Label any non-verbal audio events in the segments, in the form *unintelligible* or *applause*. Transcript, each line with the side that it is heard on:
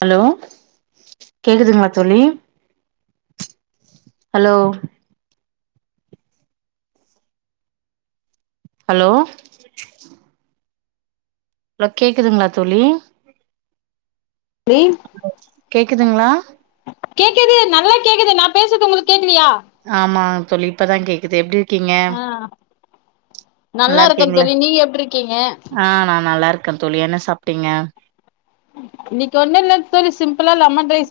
right: Hello கேக்குதுங்லா தோழி hello hello hello கேக்குதுங்ளா தோழி
left: ழி
right: கேக்குதுங்ளா
left: கேக்குது நல்லா கேக்குது நா பேசறது உங்களுக்கு கேக்
right: ஆமாம் தோழி இப்பதா கேக்குது எப்டி இருக்கீங்க
left: ஆ நல்லா இருக்கன் தோழி நீங்க எப்டி இருக்கீங்க
right: க்கன் தோழி என்ன சாப்ட்டீங்க
left: இன்னைக்கு ஒண்ணு இல்ல தோழி சிம்பிளா லெமன் ரைஸ்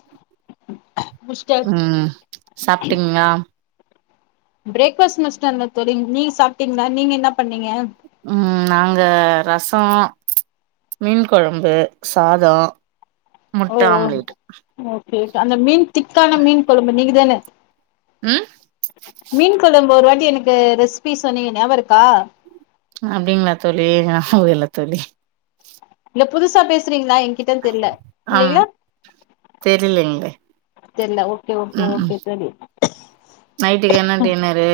left: முடிச்சிட்டே
right: ம் சாப்பிட்டீங்ளா
left: பிரேக்ஃபாஸ்ட் மஸ்டந்த தோழி நீங்க சாப்ட்டீங்ளா நீங்கென்னா பண்ணீங்க
right: ம் நாங்க ரசோ மீன் கொழம்பு சாதோ முட்ட ஆம்லேட்
left: கே அந்த மீன் திக்கான மீன் கொழம்பு நீங்க தான
right: ம்
left: மீன் கொழம்பு ஒரு வாட் டி எனக்கு ரெசிபி சொன்னீங்க நியாபகோ இருக்கா
right: அப்டிங்ளா தோழி நியாவகோ இல்ல தோழி
left: இல்ல புதுசா பேசுறீங் லா என்கிட்டன் தெர்ல
right: ஆம்
left: இல்லைங்ளா
right: தெரிலங்களே
left: தெர்ல ஓகே ஓகே
right: ம் ம்
left: ஓகே தோழி
right: நைட்டுக்கு என்ன டின்னரு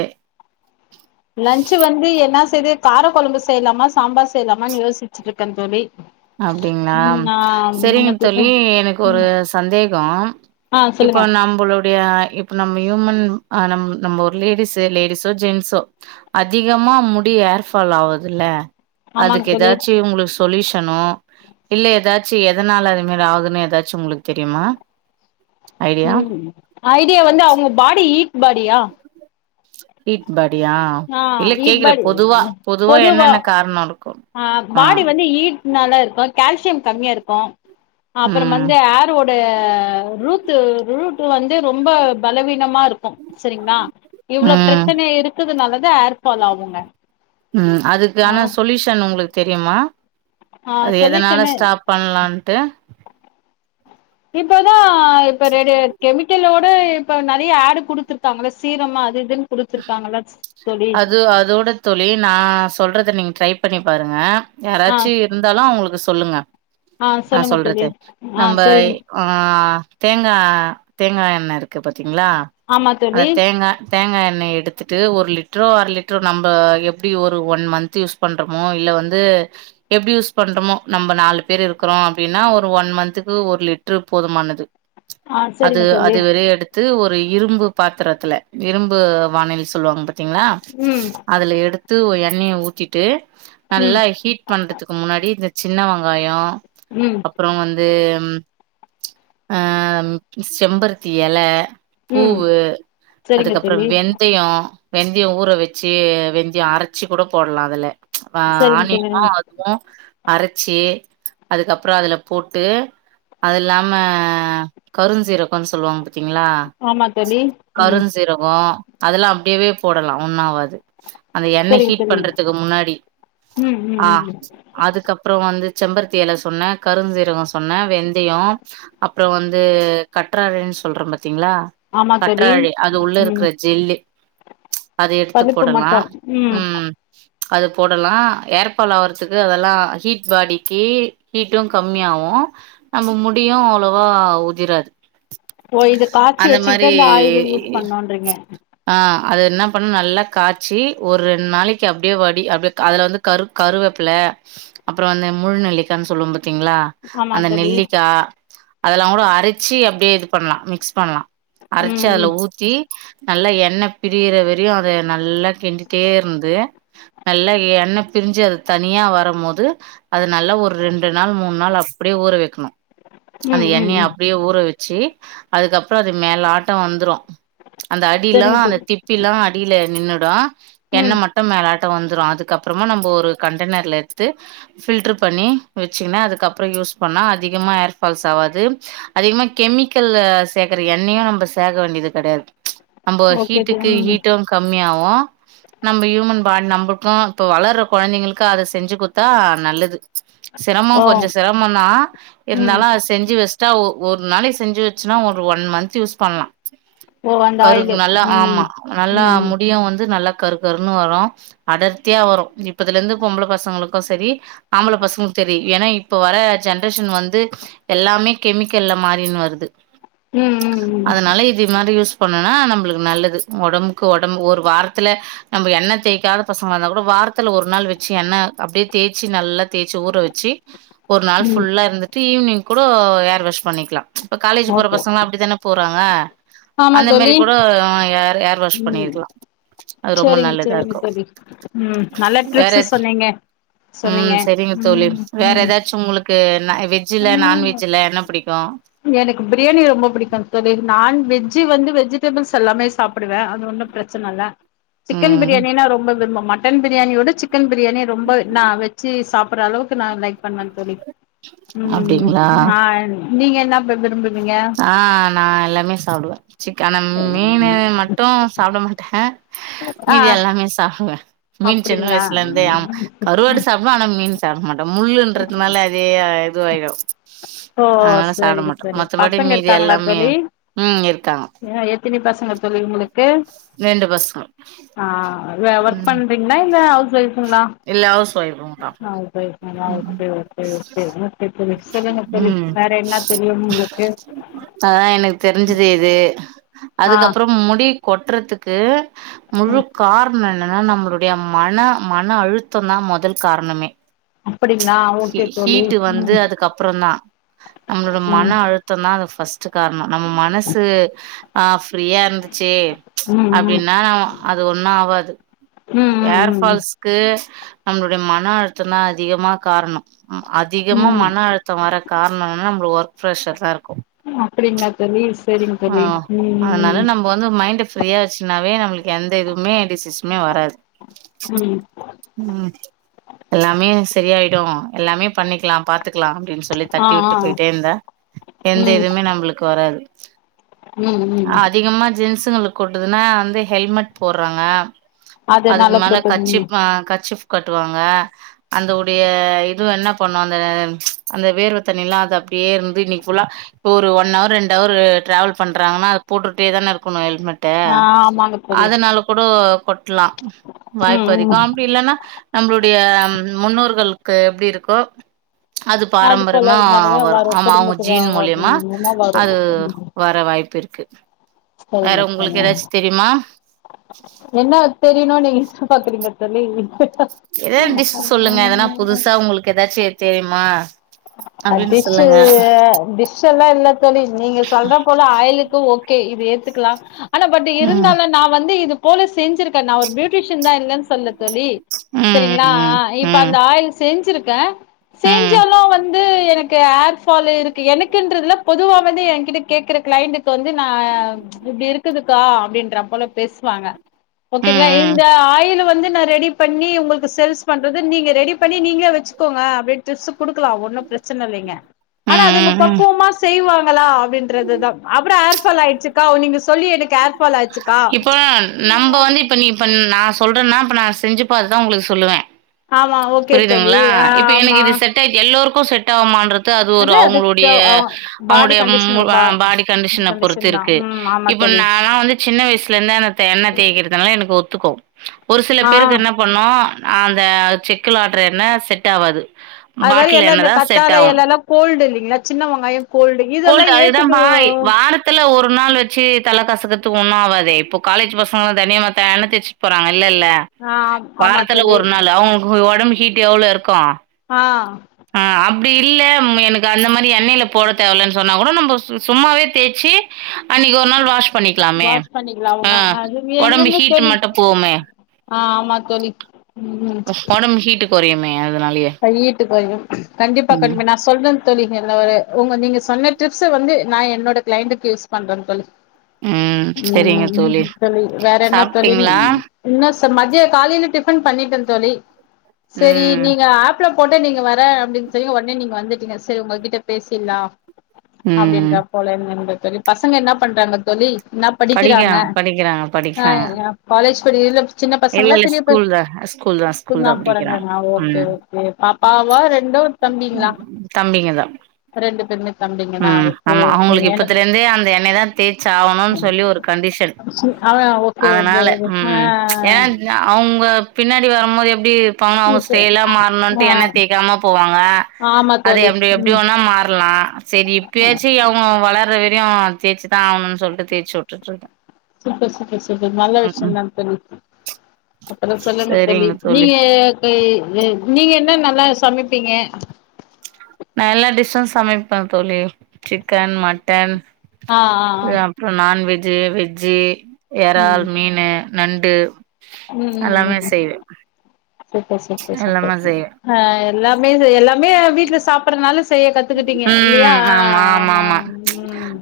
left: லன்ச்சு வந்து என்னா செய்தெ காரக்கொழம்பு செய்லாமா சாம்பார் செய்லாமான் யோசிச்சுட்டிருக்கன் தோழி
right: அப்டிங்களா
left: ம் நா
right: சரிங்க
left: முன்னக்கூட்ட
right: தோழி எனக்கு ஒரு
left: ம்
right: சந்தேகம்
left: ஆ
right: இப்ப
left: சொல்லுங்க
right: நம்மளுடைய இப்ப நம் ஹியூமன் நம்ம ஒரு லேடிஸ் லேடிஸோ ஜென்ஸோ அதிகமா முடி ஏர்ஃபால் ஆவுதுல்ல
left: ஆமாங்க
right: அதுக்கு
left: தோழி
right: ஏதாச்சு உங்களுக்கு சொல்லிஸ் தணு இல்ல ஏதாச்சு எதனால அதுமாரி ஆகுதுன்னு ஏதாச்சு உங்களுக்கு தெரியுமா ஐடியா
left: ம் ஐடியா வந்து அவங்க பாடி ஹீட் பாடியா
right: ஹீட் பா
left: ஆஹ் ஹீட் பாடி பொதுவா
right: என்னென்ன காரணோ இருக்கு
left: ஆஹ்
right: ஆ
left: பாடி வந்து ஹிட் நல்லா இருக்கு கால்சி சியம் கம்மியா இருக்கு அப்புறம்
right: ம்
left: வந்து ஹேர் ஓட ரூத் டு ரூட் வந்து ரொம்ப பலவீனமா இருக் இரு சரிங்களா இவ்ளோ
right: ம்
left: பிரச்சனை இருக் நல்லது ஹேர் ஃபால் ஆகுங்க
right: உம்
left: ஆ
right: அதுக்கான சொல்யூஷன் உங்களுக்கு தெரியுமா
left: ஆ
right: அது எதனால
left: சொல்யூஷனு
right: ஸ்டாப் பண்ணலான்ட்டு
left: இப்பதா இப்ப ரெ கெமிக்கல் ஓட டு இப்ப நெறைய ஆட் கொடுத்திருக்காங்கள சீரமு அது இதுன்னு குடுத்துருக்காங்கள தோழி
right: அது அதோட தோழி நா சொல்றது த நீங்க ட்ரை பண்ணி பாருங்க
left: ஆ
right: யாராச்சு இருந்தாலு அவங்களுக்கு சொல்லுங்க
left: ஆ
right: நா
left: சொல்லுங்க தோழி
right: சொல்றது
left: ஆ
right: நம்ம
left: சரிங்க
right: ஆஹ் தேங்கா தேங்கா எண்ண இருக் கு பாத்தீங்களா
left: ஆமா
right: அந்த
left: தோழி
right: தேங்கா தேங்கா எண் ணய எடுத்துட்டு ஒரு லிட்ரோ அரை லிட்ரோ நம்ம எப்டி ஒரு ஒன் மந்த்த் யூஸ் பண்றோமோ இல்ல வந்து எப்டி யூஸ் பண்றோமோ நம்ம நாலு பேர் இருக்கிறோ அப்டின்னா ஒரு ஒன் மன்த்க்கு ஒரு லிட்ரு போதுமானது
left: ஆ
right: அது
left: சரிங்க தோழி
right: அது வெளிய எடுத்து இது ஒரு இரும்பு பாத்தித்ரதில இரும்பு வானொலி சொல்லுவாங்க பாத்தீங்ளா
left: ம்
right: அதுல எடுத்து எண்ணய ஊத்திட்டு
left: ம்
right: நல்லா ஹீட் பண்றதுக்கு முன்னாடி இந்த சின்ன வெங்காயோ
left: ம்
right: அப்பறம் வந்து ஆ செம்பருத்தி எல
left: ம்
right: பூவு
left: சரிங்க
right: அதுக்கப்பற
left: தோழி
right: வெந் அ வெந்தய ஊற வெச்சு வெந்தயம் அரச்சு கூட போடலா அதுல ஆ
left: சரிங்க தோழி
right: ஆனியனு அதுவு அரச்சு அதுக்கப்பற அதுல போட்டு அது இல்லாம கருஞ் சீரகம்னு சொல்லுவாங்க பா திங்களா
left: ஆமா தோழி ம்
right: கருஞ் சீரகம் அதெல்லா அப்டியேவே போடலா ஒண்ணு ஆவது அந்த எண்ணெ
left: சரிங்க
right: ஹீட்
left: தோழி
right: பண்றதுக்கு முன்னாடி
left: ம் ம்
right: ஆ
left: ம்
right: அதுக்கப்பறம் வந்து செம்பருத்தி எல சொன்ன கருஞ் சீரக சொன்ன வெந்தயம் அப்பறம் ச வந்து கற்றாழனு சொல்ற பாத் திங்ளா
left: ஆமா தோழி
right: கற்றாழை அது உள்ள
left: ம்
right: இருக்குற ஜெல்லு அது எடுத்து
left: பருப்பு
right: போடலா
left: மட்டு
right: ம் அது போடலா ஏற்பால் ஆவற்துக்கு அதெல்லா ஹீட் பாடிக்கி ஹீட்டும் கம்மியாவு நம்ம முடியு அவ்ளவா உதிராது
left: ஓ இது காச்சி
right: அந்த
left: வெச்சிக்கிட்டா இந்த ஆயில யூஸ்
right: மாரி
left: பண்ணுன்றீங்க
right: ஆ அது இன்னா பண்ணு நல்லா காச்சி ஒரு ரெண் நாளைக்கு அப்டியே வடி அப்டியே அதுல வந்து கரு கருவேப்பில அப்பறோ வந்து முழுநெல்லிக்கானு சொல்வோம் பாத் திங்ளா
left: ஆமா
right: அந்த
left: தோழி
right: நெல்லிக்கா அதெல்லா கூட அரச்சி அப்டியே இது பண்லா மிக்ஸ் பண்லா
left: ம்
right: அரச்சி அதுல
left: ம்
right: ஊத்தி நல்லா எண்ண பிரியிற வரையு அத நல்லா கிண்டிட்டே இருந்து நல்லா எண்ண பிரிஞ்சு அது தனியா வரம்மோது அது நல்லா ஒரு ரெண்டு நாள் மூன்னு நாள் அப்டியே ஊற வெக்கணு அந்த
left: ம் ம்
right: எண்ணெய
left: ம்
right: அப்டியே ஊற வெச்சி அதுக்கப்ற அது மேலாட்டம் வந்துரும் அந்த அடிலா
left: சரிங்க
right: அந்த
left: தம்பி
right: திப்பிலா அடில நின்னுடு எண்ண
left: ம்
right: மட்டும் மேலா ட்டம் வந்துரும் அதுக்கப்றமா நம்ப ஒரு கண்டெனர்ல எடுத்து ஃப்ல்டர் பண்ணி வச்சுகுனு அதுக்கப்பறம் யூஸ் பண்ணா அதிகமா ஏர்பால்ஸ் ஆவாது அதிகமா கெமிக்கல்ல சேக்கற எண்ணெயு நம்ம சேக்க வேண்டிது கெடையாது நம்ப
left: ஓகே
right: ஹீட்டுக்கு
left: தம்பி ம்
right: ஹீட்டும் கம்மியாவு நம்ப ஹியூமன் பாட் நம்புல்க்கு இப்ப வளர்ற கொழந்தைகளுக்கு அத செஞ்சு குட்தா நல்லது சிரம
left: ஓ
right: கொஞ்ச சிரம தா
left: ம்
right: இருந்தாலு அது செஞ்சு வெஸ்ட்டா ஒ ஒரு நாளை செஞ்சு வச்சுன்னா ஒரு ஒன் மந்த் யூஸ் பண்லா
left: ஓ அந்த
right: கருக்
left: ஆயிலு
right: நல்லா
left: ம்
right: ஆமா நல்லா
left: ம் ம்
right: முடியும் வந்து நல்லா கருக்கருன்னு வரும் அடர்த்தியா வரும் இப்பதுல இருந்து பொம்பள பசங்களுக்கு செரி ஆம்பள பசங்களுக்கும் சரி ஏன்னா இப்ப வர ஜென்ரேஷன் வந்து எல்லாமே கெமிக்கல்ல மாறின்னு வருது
left: ம் ம்
right: அதனால இது மாரி யூஸ் பண்ணுனா நம்புளுக்கு நல்லது ஒடம்புக்கு ஒடம்பு ஒரு வாரத்துல நம்ப எண்ண தேய்காத பசங்களா இந்தா கூட வார்த்துல ஒரு நாள் வச்சு எண்ண அப்டியே தேச்சி நல்லா தேச்சி ஊற வெச்சி ஒரு நாள்
left: ம் ம்
right: ஃபுல்லா இருந்துட்டு ஈவினிங் கூட ஏர் வாஷ் பண்ணிக்கலா இப்ப காலேஜ் போற
left: ஓகே
right: பசங்க எல்லா அப்டிதானே போறாங்க
left: ஆமா
right: இந்த மாரி
left: தோழி
right: கூட ஏர் வாஷ்
left: ம்
right: பண்ணிருக்கலா அது ரொம்ப
left: சரிங்க
right: நல்லதா
left: சரிங்க
right: இருக்கு
left: தோழி ம் நல்ல
right: வேற
left: டிப்ஸு சொன்னீங்க
right: உம்
left: சொன்னீங்க
right: செரிங்க தோழி
left: ம்
right: வேற ஏதாச்சு உங்களுக்கு வெஜ்ல்ல
left: ம்
right: நான்வெஜ்ல்ல என்ன பிடிக்கு
left: எனக்கு பிரியாணி ரொம்ப பிடிக்கு தோழி நான் வெஜ்ஜு வந்து வெஜ்ஜு ஸ்டேபிள்ஸ் எல்லாமே சாப்புடுவே அது ஒன்னு பிரச்சன இல்ல சிக்கன்
right: ம்
left: பிரியாணின்னா ரொம்ப விரும்போ மட்டன் பிரியாணியோட சிக்கன் பிரியாணி ரொம்ப நா வெச்சு சாப்டு ஓர் அளவுக்கு நா லைக் பண்ணுவே தோழி உம்
right: அப்டிங்களா
left: ம் ஆ நீங்க என்னே *unintelligible*
right: ஆ நா எல்லாமே சாப்புடுவே சிக்கனு மீனு மட்டு சாப்பட மாட்டே
left: ஆ
right: மீதி எல்லாமே சாப்புடுவே மீன் சின்ன
left: அப்டிங்களா
right: வயசுல இருந்தே ஆமா கருவாடு சாப்புடுவே ஆனா மீன் சாப்பட மாட்டே *unintelligible* னால அதே அதுவாயிரு
left: ஓ செரிங் செரிங்
right: மத்தபடி மீதி எல்லாமே உம் இருக்காங்க
left: அ எத்தினி பசங்க தோழி உங்களுக்கு
right: ரெண்டு பசங்க
left: ஆ வே ஒர்க்
right: ம்
left: பண்றீங்களா
right: இல்ல ஹவுஸ் ஒய்ஃப்ங்கதா
left: *unintelligible* உங்க ஓய்ஃப்ங்களா
right: ம்
left: ஆ *unintelligible*
right: ம் அதா எனக்கு தெரிஞ்சது இது
left: ஆ
right: அதுக்கப்பறோ முடி கொட் ட்டறதுக்கு முழு
left: ம்
right: காரண என்னன்னா நம்மளுடைய மன மன அழுத்தம்தா முதல் காரணமே
left: அப்டிங்களா ஓகே தோழி
right: ஹீட்டு வந்து
left: ம்
right: அதுக்கப்ரோ தா நம்மளோட மன
left: ம்
right: அழுத்தம்தா அது ஃபர்ஸ்ட் ச்ச காரணம் நம்ம மனசு ஆஃப் ஃப்ரீயா இருந்துச்சு
left: ம் ம்
right: அப்படின்னா ந அது ஒன்னு ஆவாது
left: ம்
right: ஏர்
left: ம்
right: ஃபால்ஸ் ஆ நம்மளுடைய மன அழுத்தம்தா அதிகமா காரணம்
left: ம்
right: அதிகமா
left: ம்
right: மன அழுத்தம் வர காரணம் நம்ம ஒர்க் ப்ரக்ஷர் தா இருக்
left: அப்படிங்களா தோழி சரிங்
right: ஆ
left: தோழி உம்
right: அதனால
left: ம்
right: நம்ம வந்து மைண்ட ஃப்ரீயா வச்சுனாவே நம்மளுக்கு எந்த இதுவுமே டிசிஸமே வராது
left: உம்
right: உம் எல்லாமே சரியாயிடு எல்லாமே பண்ணிக்கலா பாத்து க்கலா அப்படின்னு சொல்லி
left: ஆ ஆ
right: தட்டிவுட்டு போயிட்டே இருந்தா எந்த
left: ம்
right: இதுவுமே நம்மளுக்கு வராது
left: ம்
right: உ
left: ம்
right: அதிகமா ஜென்ஸ் களுக்கு கொட்டதுன்னா வந்து ஹெல்மெட் போடுறாங்க
left: அத நால போட்டதுங்க
right: கர்ச்சிப் கட்டுவாங்க அதோட இதுவும் என்ன பண்ணு அ அந்த வேர்வ தண்ணிலா அத அப்படியே வந்து ஒன் அவர் இரண்டு அவர் டிரவல் பண்றாங்க அப்படினா போட்டு தானே இருக்கணு ஹெல்மட்டே
left: ஆ ஆமாங்க தோழி
right: அதனால கூட லாம்
left: ம்
right: வாய்ப்பதி
left: ம்
right: காமெடி இல்லன்னா நம்மளுடைய முன்னோர்களுக்கு எப்படி இருக்கோ அது
left: போல
right: பாரம்பரியமா
left: இது மாரியே
right: வரு ஆமா அவங்க
left: குடும்பத்துக்கு
right: ஜீன் மூலியமா
left: வருமா வரு
right: அது
left: ம்
right: வர வாய்ப்பு இருக்கு வேற
left: சரிங்க சரி
right: உங்களுக்கு ஏதாச்சு தெரியுமா
left: என்ன தெரியணு நீங்க சோன பாத்துறீங்க தோழி
right: எதாது டிஷ் சொல்லுங்க எதனா புதுசா உங்களுக்கு எதாச்சி தெரியுமா அப்டின்னு
left: டிஷ்ஷு
right: சொல்லுங்க
left: டிஷ்ஷு எல்லா இல்ல தோழி நீங்க சொல்ற போல ஆயிலுக்கு ஓகே ஏத்துக்கலா ஆனா பட்
right: ம்
left: இருந்தாலு நா வந்து இது போல செஞ்சிருக்கே நா ஒரு பியூட்டீஷ்யன்தா இல்லன் சொல்ல தோழி
right: ம்
left: சரிங்ளா
right: ம்
left: ஆ இப்ப
right: ம்
left: அந்த ஆயில் செஞ்சிருக் க
right: ம்
left: செஞ்செல்லா வந் து எனக்கு ஹேர்ஃபால் இருக்கு எனக்குன்றதுல பொதுவா வந்து எங்கிட்ட கேக்குற கிளைண்ட்க்கு வந்து நா இப்டி இருக்குதுகா அப்டின்றா போல பேசுவாங்க ஓகேங்கலா
right: ம்
left: இந்த ஆயில் வந்து நா ரெடி பண்ணி உங்களுக்கு சேல்ஸ் பண்றது நீங்க ரெடி பண்றது நீங்களே வச்சிகோங்க அப்டின்ட்டுஸ் குடுக்கலா ஒன் ப்ரச்னல்லைங்க ஆனா அதுங்க
right: ம் ம்
left: பக்குவமா செய்வாங் *unintelligible* அப்படின்றதுதா அப்பறொ ஹேர்ஃபால் ஆயிருச்சுக்கா நீங்க சொல்லி எனக்கு ஹார்
right: இப்போ நம்ப வந்து இப்ப நீ இப்ப நா சொல்றேன்னா இப்ப நா ஸ் செஞ்சு பாத்துதா உங்களுக்கு சொல்லுவே
left: ஆமா ஓகே தோழி
right: புரியுதுங்ளா
left: ஆ
right: இப்ப எனக்கு
left: ஆமா
right: இது செட் ஆய்ட் எல்லோருக்கூ போ செட் ஆவுமான்றத் அது ஒரு அவங்களுடைய
left: பாடி
right: அவங்களுடைய ம்
left: கண்டிஷன்
right: ஒ வ
left: பா
right: பாடி கண்டிஷன பொறுத்து
left: கண்டிஷன் தா
right: இருக்கு
left: ம் ஆமா
right: இப்ப
left: தோழி
right: நால்லா வந்து சின்ன வயசுல இருந்து அந்த தே எண்ண தேக்கிறதுனால எனக்கு ஒத்துக்கு ஒரு சில
left: ஆ
right: பேருக்கு என்ன பண்ணு அந்த செக்குல ஆட்ற எண்ணே செட் ஆவாது
left: அது மாரி
right: பாட்டில்
left: எல்லா இந்த
right: எண்ணெதா செட்
left: கத்தாழை
right: ஆவூ
left: எலலா கோல்டு இல்லைங்களா சின்ன வெங்காயோ இதெல்லா
right: கோல்டு அதுதா
left: ஏத்துக்குறோ
right: பாய் வாரத்துல ஒரு நாள் வச்சு தல கசக்க து ஒன்னாவாது இப்போ காலேஜ் பசங்களே தெனியுமே தே எண்ண தேச்சட்டு போறாங்க இல்லல்ல
left: ஆ ஆமா
right: வாரத்துல
left: தோழி
right: ஒரு நாள் அவுங் ஒ ஒடம் ஹீட் எவ்வளோ இருக்கு
left: ஆ
right: அப்டி இல்ல ம எனக்கு அந்த மாரி எண்ணெயில போட தேவலன்னு சொன்னா கூட நம்ப சு சும்மாவே தேய்ச்சு அன்னிக்கி ஒரு நாள் வாஷ் பண்ணிக்லாமே
left: வாஷ் பண்ணிக்கலா
right: ஆ
left: அவங்க அது
right: ஒடம்பு
left: எங்கங்க
right: ஹீட்
left: தோழி
right: மட்டூ போவுமே
left: ஆ ஆமா தோழி ம்
right: ஒடம்பு ஹீட்டுக் கொறையும்யாது தனாலயே
left: போய்ரும் கண்டிப்பா கண்டிப்பா நா சொல்றே தோழி எல்லா வேலய உங்க நீங்க சொன்ன ட்ரிக்ஸ வந்து நா என்னோட கிளைண்டுக்கு யூஸ் பண்றேங் தோழி
right: ம். சரிங்க
left: உம் உ தோழி வேற என்ன தோழி
right: சாப்பிட்டீங்களா?
left: என்ன ச ப மதிய காலையில டிஃபன் பண்ணிட்டே தோழி செரி
right: ம்.
left: நீ ஆஃப்லா போட்ட நீங்க வர அப்படின்னு சொன்னிங் ஒடனே நீங்க வந்துட்டீங்க சரி உங்க கிட்ட பேசிட்லா
right: ம்.
left: அப்டின்றா போலே இங்கர்ந்து செரி பசங்க என்ன பண்றாங்க தோழி நா படிக்கிறாங்க
right: படிக்கிறான், படிக்கிறாங்க, படிக்கிறாங்க.
left: ஆ காலேஜ் புடியலிப்
right: இல்ல இல்ல ஸ்கூல்தா ஸ்கூல்தா ஸ்கூல்தா படிக்கிறா ம்
left: கே ஓகே பாப்பாவா ரெண்டு தம்பிங்ளா
right: தம்பிங்க தான்.
left: ரெண்டு பேருமே தம்பிங்க தா
right: ம்
left: அவருக்கு
right: ஆமா அவங்களுக்கு
left: எனக்கு
right: இப்பத்துல இருந்தே அந்த எண்ணெயதா தேச்சாவணுன் சொல்லி ஒரு கண்டிஷன்
left: அவ ஓகே ஓகே
right: அதனால
left: ஓகே ஆ
right: ம் ஏனா அவுங்க பின்னாடி வரும்போது எப்டி பணோ அவங்க
left: இப்போ
right: ஸ்டைலா
left: ஆ
right: மாறணுன்ட்டு எண்ண தேய்க்காம போவாங்க
left: ஆமா
right: அது
left: தோழி
right: எப்டி எப்டி
left: ம்
right: வேணா மாறலா சேரி இப்பியாச்சு அவங்க வள ளர்ற வரையு தேய்ச்சுதா ஆவனுனு சொல்ட்டு தேய்ச்சு வுட்டுட்டுருக்கே
left: சூப்ப சூப்பர் சூப்பர் நல்ல விஷயந்தா தோழி அப்பறோ சொல்லுங்க தோழி நீங்க க நீங்க என்ன நல் லா சமைப்பீங்க
right: நா எல்லா டிஸ்ஸு சமைப்பே தோழி சிக்கன், மட்டன்
left: ஆ ஆ ஆ
right: அ அப்றோ நான்வெ ஜி, வெஜ்ஜி
left: ம்
right: எறால், மீனு நண்டு
left: ம் ம்
right: எல்லாமே
left: ம்
right: செய்வே
left: சூப்பர் சூப்பர் சூப்பர்
right: எல்லாமே செய்வே
left: அ எல்லா மே இது எல்லாமே வீட்ல சாப்பட்றதுனால செய்ய கத் துக்கிட்டீங்க இல்லீயா ஆமா ம்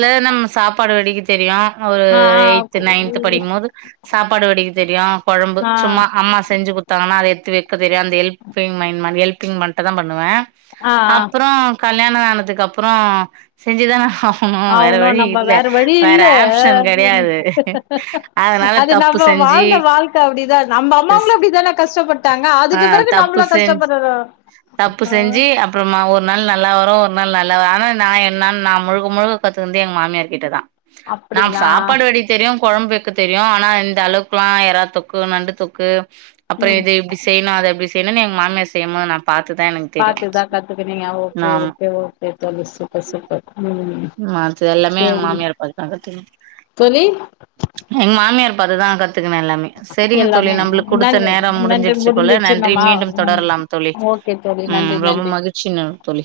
right: ல நம்ம சாப்பாடு வடிக்க தெரியு ஒரு
left: ஆ ஆ
right: எயித் நையன்த் படிக்கும்போது சாப்பாடு வடிக்க தெரியு கொழம்பு
left: ஆ
right: சும்மா அம்மா செஞ்சு குத்தாங்கன்னா அத எடுத்து வை க்க தெரியு அந்த ஹெல்பிங் மைன் ஹெல்பிங் மட்டுந்த்தா பண்ணுவே
left: ஆ ஆ
right: றோ கல்யாண ஆனதுக்கு அப்றோ செஞ்சுதான ஆவ
left: ஆவனு நம்ப வேற வழி இல்ல,
right: ஆப்ஷன் கெடையாது. அதனால
left: அது
right: தப்பு
left: நம்ம
right: செஞ்சு
left: வாழ்ந்த வாழ்க்க அப்டிதா நம்ம
right: ஸ்
left: அம்மாங்களு அப்படித்தான கஷ்டப்பட்டாங்க
right: ஆ
left: அதுக்கு பிறகு
right: தப்பு
left: நம்பளு
right: செஞ்
left: கஷ்டப்பட்றோ
right: தப்பு
left: ஆ
right: செஞ்சு அப்புறமா ஒரு நாள் நல்லா வரும் ஒரு நாள் நல்லாவரா ஆனா நா என்னான் நா முழுக்க முழுக்க கத்துக்குனது எங்க மாமியார் கிட்ட தா நாம்
left: அப்டிங்களா
right: சாப்பாடு வடிக்க தெரியு கொழம்பு தெரியு ஆனா இந்த அளவுக்கெல்லா எறா தொக்கு நண்டு தொக்கு அப்புறோ
left: ம்
right: இது இப்டி செய்ணு அது அப்டி செய் னுன்னு எங்க மாமியார் செய்ம்போது நா பாத்துதா எனக்கு தெரியு
left: பாத்துதா கத்துக்குனீங்க ஓ ஓகே
right: ஆமா
left: ஓகே ஓகே தோழி சூப்பர் சூப்பர் ம்
right: மத்தது எல்லாமே எங்க
left: சேரி
right: மாமியாரப் பாத்துதாங்க தெரியு
left: தோழி
right: எங்க மாமியார் பாத்துதா கத் கத்துக்கலா எல்லாமே செரிங்க தோழி
left: எல்லாமே
right: நம்மளுக்கு குடுத்த
left: நன்றி
right: நேரம்
left: நன்றி
right: முடிஞ்சிடுச்சி போல
left: முடிஞ்சிச்சு
right: நன்றி
left: நம்ம
right: மீண்டும் தொடரலாம் தோழி
left: ஓகே தோழி நன்றி
right: உம் ரொம்ப
left: நன்றி
right: மகிழ்ச்சிங்க தோழி